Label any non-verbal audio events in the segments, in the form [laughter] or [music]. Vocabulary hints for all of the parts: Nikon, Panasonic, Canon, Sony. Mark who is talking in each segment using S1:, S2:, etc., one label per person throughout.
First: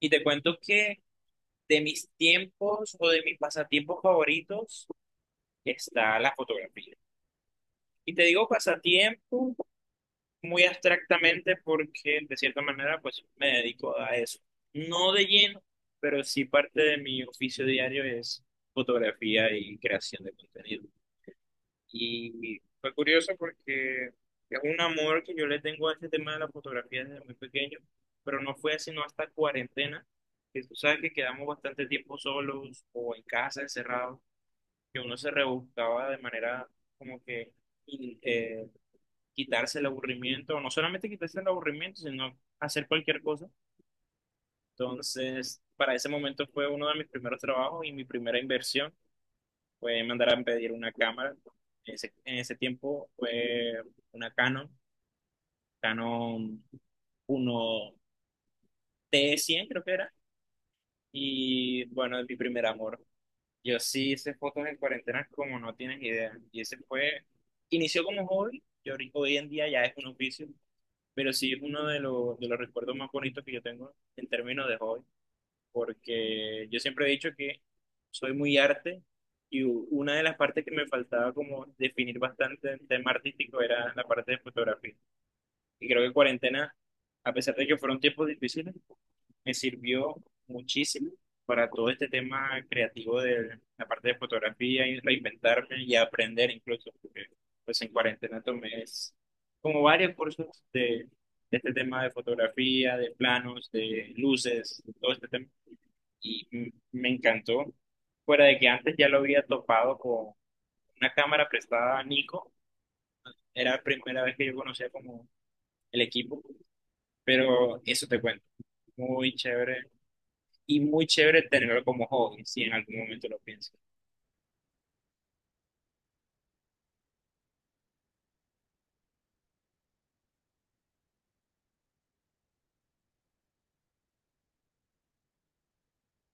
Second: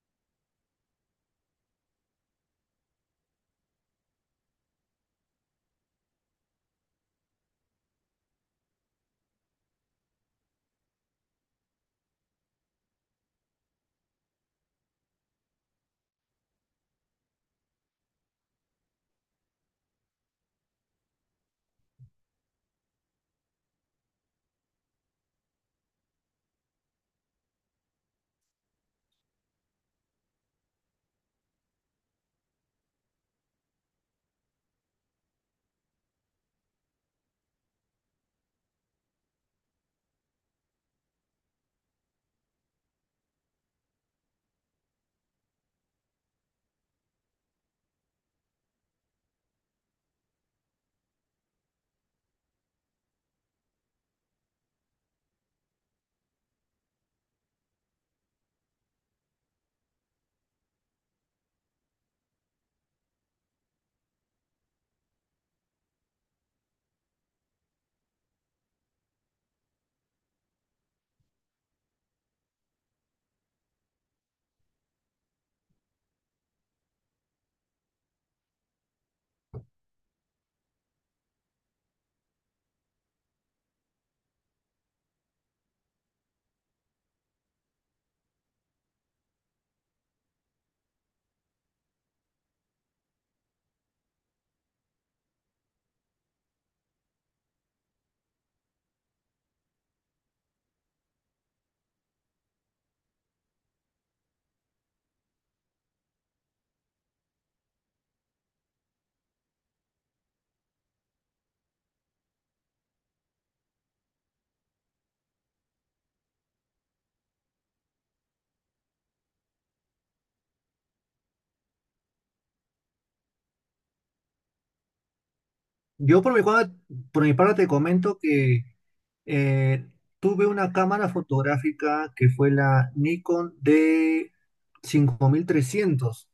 S1: Y te cuento que de mis tiempos o de mis pasatiempos favoritos está la fotografía. Y te digo pasatiempo muy abstractamente porque de cierta manera pues me dedico a eso. No de lleno, pero sí parte de mi oficio diario es fotografía y creación de contenido. Y fue curioso porque es un amor que yo le tengo a este tema de la fotografía desde muy pequeño, pero no fue sino hasta cuarentena, que tú sabes que quedamos bastante tiempo solos o en casa, encerrados, que uno se rebuscaba de manera como que in- eh, quitarse el aburrimiento, o no solamente quitarse el aburrimiento, sino hacer cualquier cosa. Entonces, para ese momento fue uno de mis primeros trabajos y mi primera inversión fue mandar a pedir una cámara. En ese tiempo fue una Canon, Canon 1T100 creo que era. Y bueno, es mi primer amor. Yo sí hice fotos en cuarentena como no tienes idea. Y ese fue, inició como hobby, y hoy en día ya es un oficio, pero sí es uno de los recuerdos más bonitos que yo tengo en términos de hobby. Porque yo siempre he dicho que soy muy arte y una de las partes que me faltaba como definir bastante el tema artístico era la parte de fotografía. Y creo que cuarentena, a pesar de que fueron tiempos difíciles, me sirvió muchísimo para todo este tema creativo de la parte de fotografía y reinventarme y aprender incluso, porque pues en cuarentena como varios cursos de, de este tema de fotografía, de planos, de luces, de todo este tema, y me encantó. Fuera de que antes ya lo había topado con una cámara prestada a Nico, era la primera vez que yo conocía como el equipo, pero eso te cuento, muy chévere y muy chévere tenerlo como hobby, si en algún momento lo piensas.
S2: Yo por mi, cua- Por mi parte te comento que eh, tuve una cámara fotográfica que fue la Nikon D5300.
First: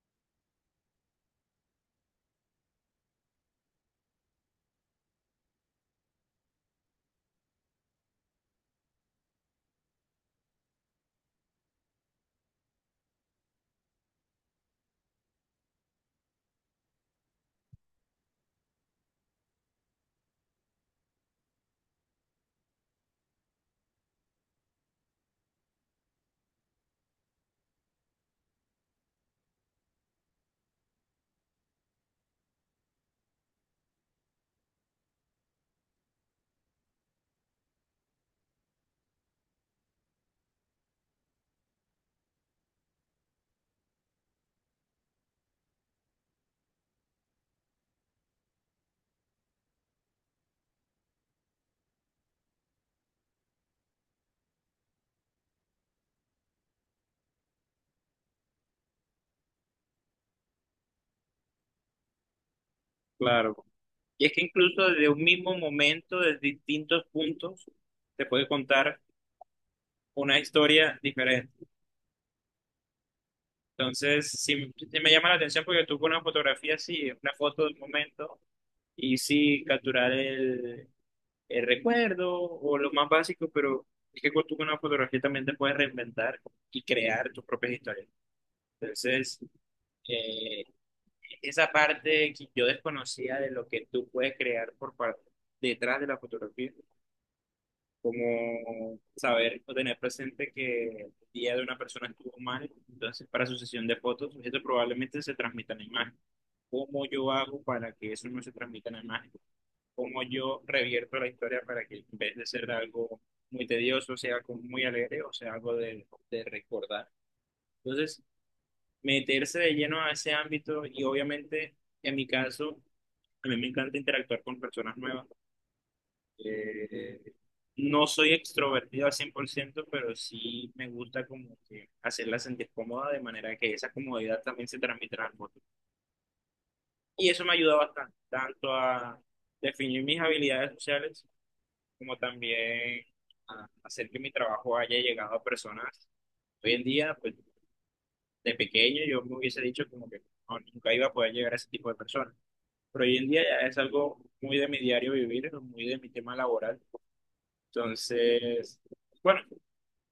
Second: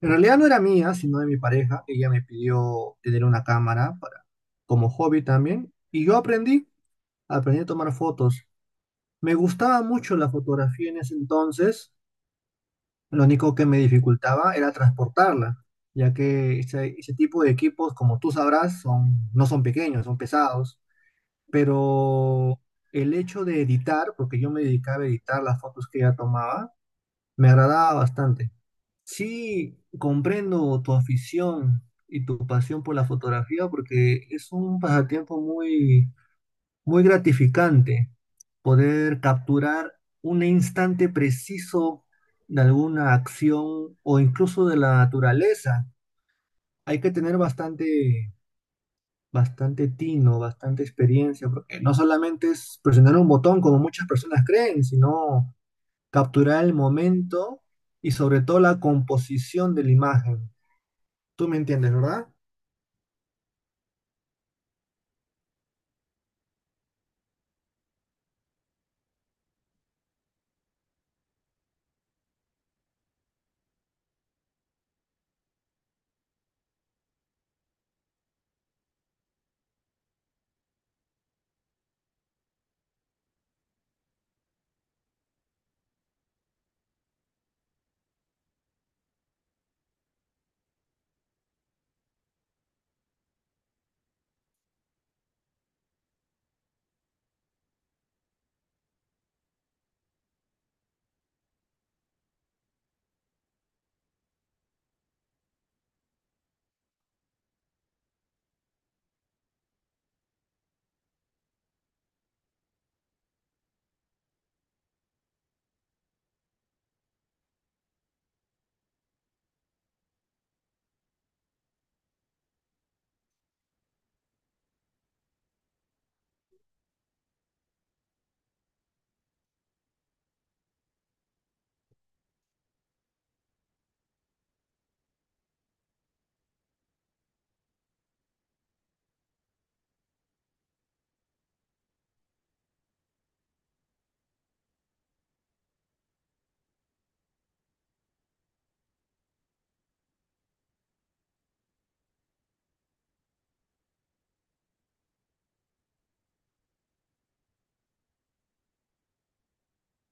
S2: En realidad no era mía, sino de mi pareja. Ella me pidió tener una cámara para, como hobby también. Y yo aprendí a tomar fotos. Me gustaba mucho la fotografía en ese entonces. Lo único que me dificultaba era transportarla, ya que ese tipo de equipos, como tú sabrás, son, no son pequeños, son pesados, pero el hecho de editar, porque yo me dedicaba a editar las fotos que ella tomaba, me agradaba bastante. Sí, comprendo tu afición y tu pasión por la fotografía, porque es un pasatiempo muy, muy gratificante, poder capturar un instante preciso de alguna acción o incluso de la naturaleza. Hay que tener bastante tino, bastante experiencia, porque no solamente es presionar un botón como muchas personas creen, sino capturar el momento y sobre todo la composición de la imagen. Tú me entiendes, ¿verdad?
S1: Claro. Y es que incluso desde un mismo momento, desde distintos puntos, te puede contar una historia diferente. Entonces, sí, sí me llama la atención porque tú con una fotografía así, una foto del momento, y sí capturar el recuerdo o lo más básico, pero es que tú con una fotografía también te puedes reinventar y crear tus propias historias. Entonces, eh, esa parte que yo desconocía de lo que tú puedes crear detrás de la fotografía, como saber o tener presente que el día de una persona estuvo mal, entonces para su sesión de fotos, esto probablemente se transmita en la imagen. ¿Cómo yo hago para que eso no se transmita en la imagen? ¿Cómo yo revierto la historia para que en vez de ser algo muy tedioso, sea algo muy alegre o sea algo de recordar? Entonces, meterse de lleno a ese ámbito y obviamente, en mi caso, a mí me encanta interactuar con personas nuevas. Eh, no soy extrovertido al 100%, pero sí me gusta como que hacerla sentir cómoda de manera que esa comodidad también se transmita al otro. Y eso me ayuda bastante, tanto a definir mis habilidades sociales como también a hacer que mi trabajo haya llegado a personas. Hoy en día, pues de pequeño yo me hubiese dicho como que no, nunca iba a poder llegar a ese tipo de personas. Pero hoy en día ya es algo muy de mi diario vivir, muy de mi tema laboral. Entonces, bueno,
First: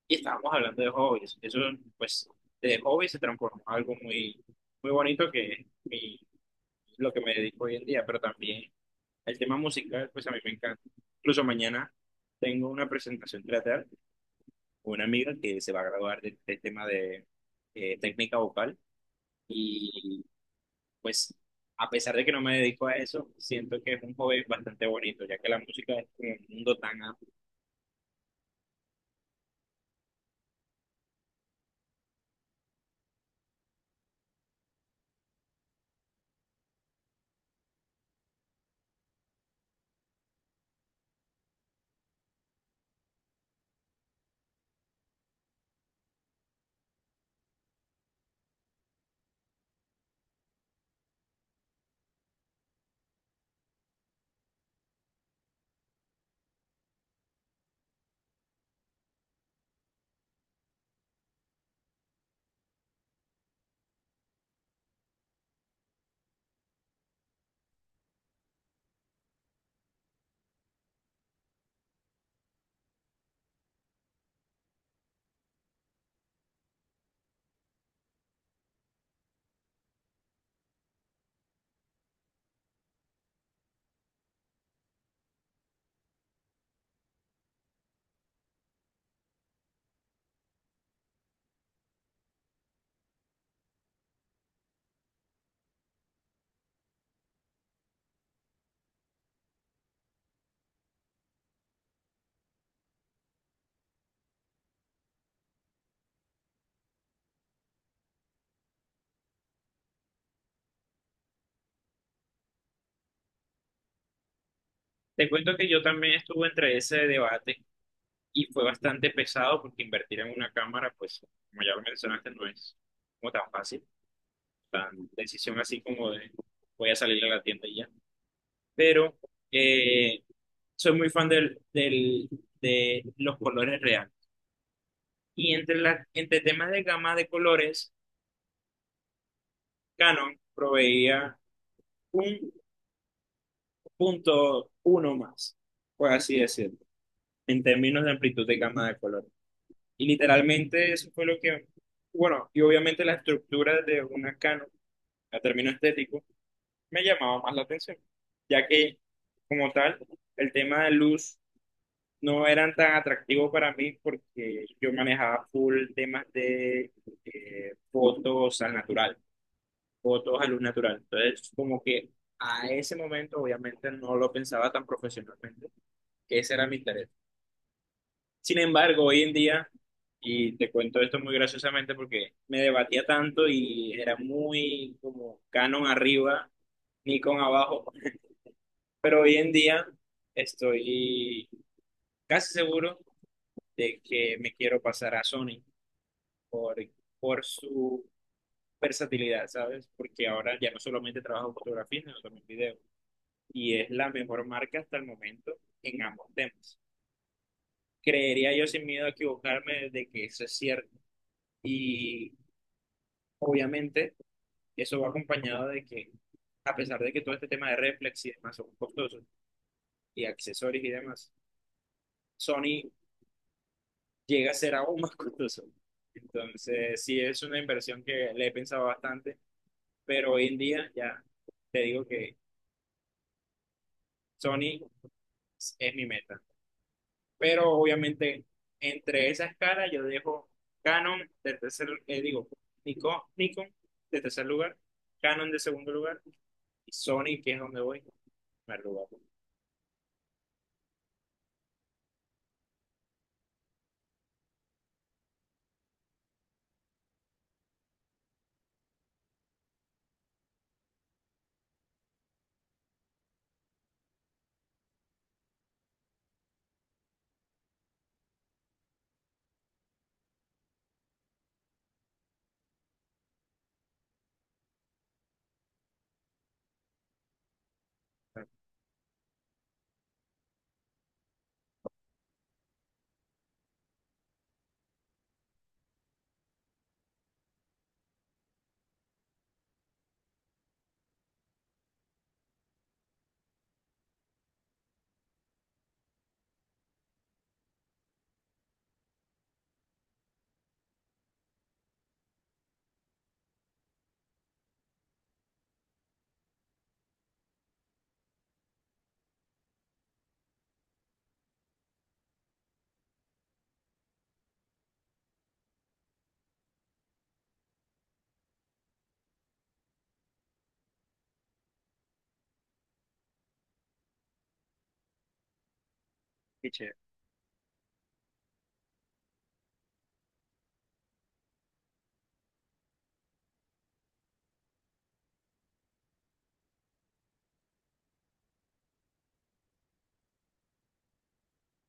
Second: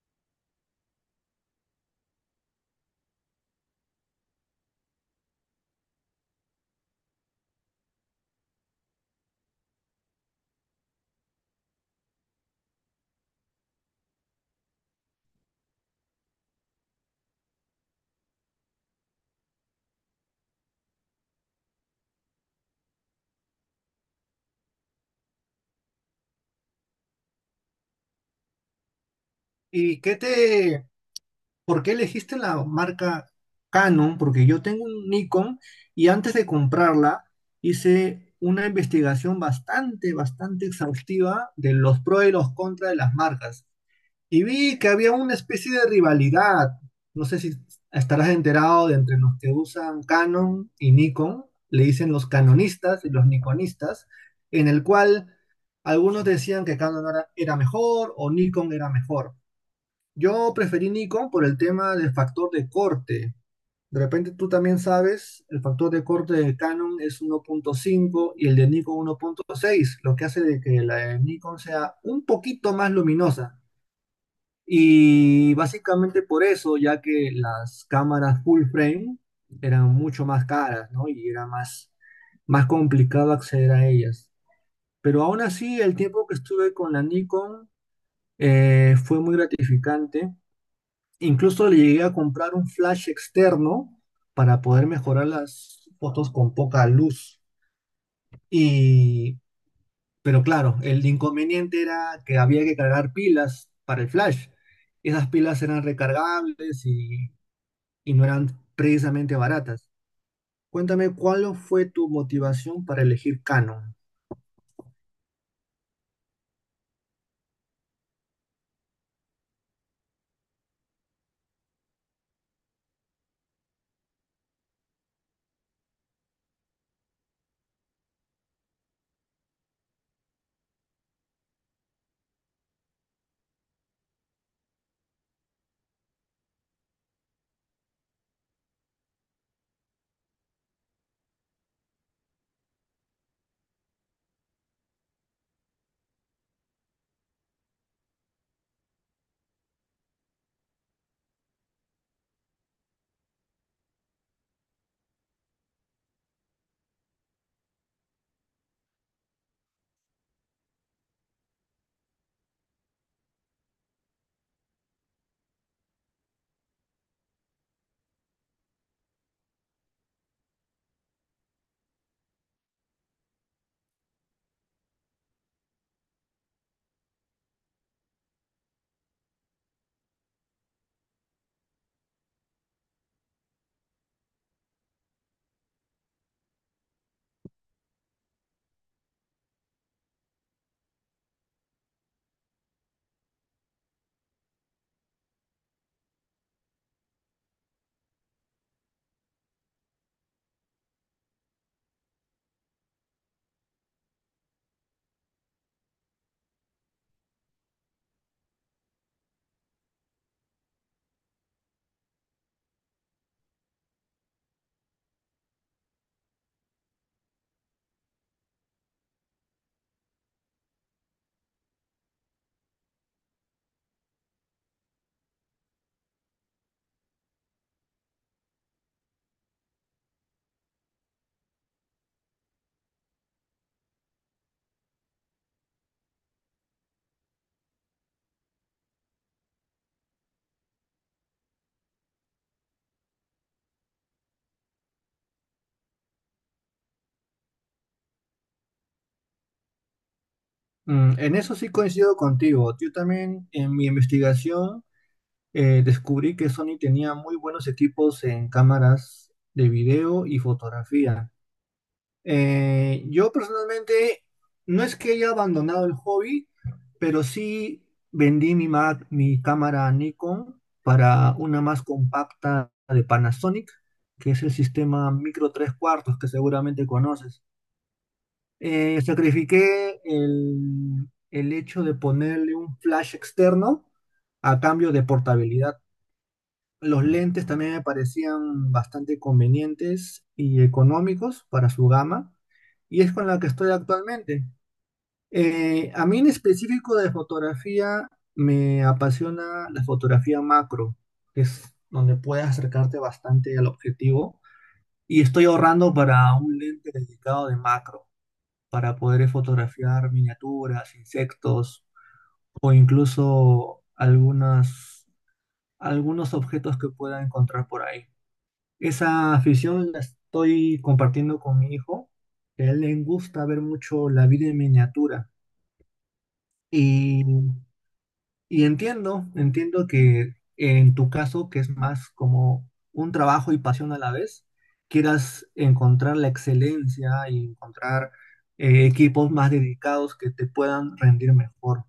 S1: y estábamos hablando de hobbies. Eso, pues, de hobby se transformó en algo muy, muy bonito que es lo que me dedico hoy en día, pero también el tema musical, pues a mí me encanta. Incluso mañana tengo una presentación teatral con una amiga que se va a graduar de tema de técnica vocal y pues a pesar de que no me dedico a eso, siento que es un hobby bastante bonito, ya que la música es como un mundo tan amplio.
S2: ¿Y qué te, ¿Por qué elegiste la marca Canon? Porque yo tengo un Nikon y antes de comprarla hice una investigación bastante, bastante exhaustiva de los pros y los contras de las marcas. Y vi que había una especie de rivalidad. No sé si estarás enterado, de entre los que usan Canon y Nikon, le dicen los canonistas y los nikonistas, en el cual algunos decían que Canon era mejor o Nikon era mejor. Yo preferí Nikon por el tema del factor de corte. De repente tú también sabes, el factor de corte de Canon es 1.5 y el de Nikon 1.6, lo que hace de que la de Nikon sea un poquito más luminosa. Y básicamente por eso, ya que las cámaras full frame eran mucho más caras, ¿no? Y era más, más complicado acceder a ellas. Pero aún así, el tiempo que estuve con la Nikon fue muy gratificante. Incluso le llegué a comprar un flash externo para poder mejorar las fotos con poca luz. Y, pero claro, el inconveniente era que había que cargar pilas para el flash. Esas pilas eran recargables y no eran precisamente baratas. Cuéntame, ¿cuál fue tu motivación para elegir Canon?
S1: Te cuento que yo también estuve entre ese debate y fue bastante pesado porque invertir en una cámara, pues, como ya lo mencionaste, no es como tan fácil, tan decisión así como de voy a salir a la tienda y ya. Pero eh, soy muy fan de los colores reales. Y entre, la, entre temas de gama de colores, Canon proveía un 0,1 más, por así decirlo, en términos de amplitud de gama de colores. Y literalmente eso fue lo que, bueno, y obviamente la estructura de una Canon a término estético, me llamaba más la atención, ya que como tal, el tema de luz no eran tan atractivo para mí porque yo manejaba full temas de fotos al natural, fotos a luz natural. Entonces, como que a ese momento obviamente no lo pensaba tan profesionalmente, que ese era mi interés. Sin embargo, hoy en día... Y te cuento esto muy graciosamente porque me debatía tanto y era muy como Canon arriba, Nikon abajo. Pero hoy en día estoy casi seguro de que me quiero pasar a Sony por, por su versatilidad, ¿sabes? Porque ahora ya no solamente trabajo en fotografía, sino también en video. Y es la mejor marca hasta el momento en ambos temas. Creería yo sin miedo a equivocarme de que eso es cierto. Y obviamente eso va acompañado de que, a pesar de que todo este tema de reflex y demás son costosos, y accesorios y demás, Sony llega a ser aún más [laughs] costoso. Entonces, sí es una inversión que le he pensado bastante, pero hoy en día ya te digo que Sony es mi meta. Pero obviamente, entre esa escala yo dejo Canon de tercer, digo, Nikon de tercer lugar, Canon de segundo lugar y Sony, que es donde voy, en primer lugar.
S2: Mm, en eso sí coincido contigo. Yo también en mi investigación descubrí que Sony tenía muy buenos equipos en cámaras de video y fotografía. Yo personalmente no es que haya abandonado el hobby, pero sí vendí mi Mac, mi cámara Nikon, para una más compacta de Panasonic, que es el sistema micro tres cuartos que seguramente conoces. Sacrifiqué el hecho de ponerle un flash externo a cambio de portabilidad. Los lentes también me parecían bastante convenientes y económicos para su gama, y es con la que estoy actualmente. A mí en específico, de fotografía me apasiona la fotografía macro, que es donde puedes acercarte bastante al objetivo, y estoy ahorrando para un lente dedicado de macro, para poder fotografiar miniaturas, insectos o incluso algunas, algunos objetos que pueda encontrar por ahí. Esa afición la estoy compartiendo con mi hijo, que a él le gusta ver mucho la vida en miniatura.
S1: Qué chévere.
S2: Y, entiendo que en tu caso, que es más como un trabajo y pasión a la vez, quieras encontrar la excelencia y encontrar equipos más dedicados que te puedan rendir mejor.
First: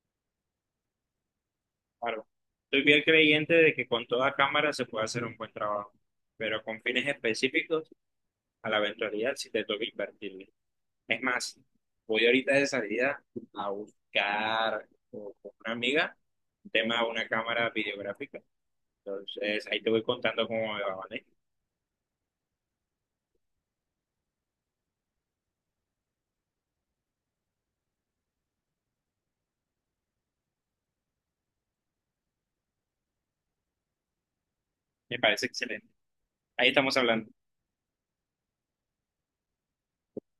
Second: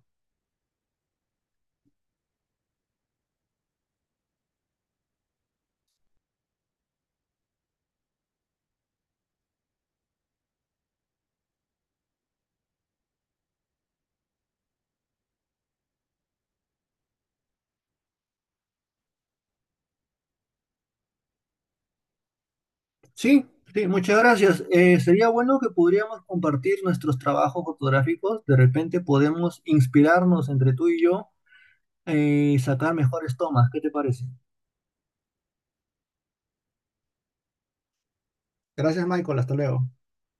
S1: Claro. Estoy bien creyente de que con toda cámara se puede hacer un buen trabajo, pero con fines específicos a la eventualidad si te toca invertirle. Es más, voy ahorita de salida a buscar con una amiga un tema de una cámara videográfica. Entonces, ahí te voy contando cómo me va, ¿vale?
S2: Sí, sí, muchas gracias. Sería bueno que podríamos compartir nuestros trabajos fotográficos. De repente podemos inspirarnos entre tú y yo, y sacar mejores tomas. ¿Qué te parece?
S1: Me parece excelente. Ahí estamos hablando.
S2: Gracias, Michael. Hasta luego.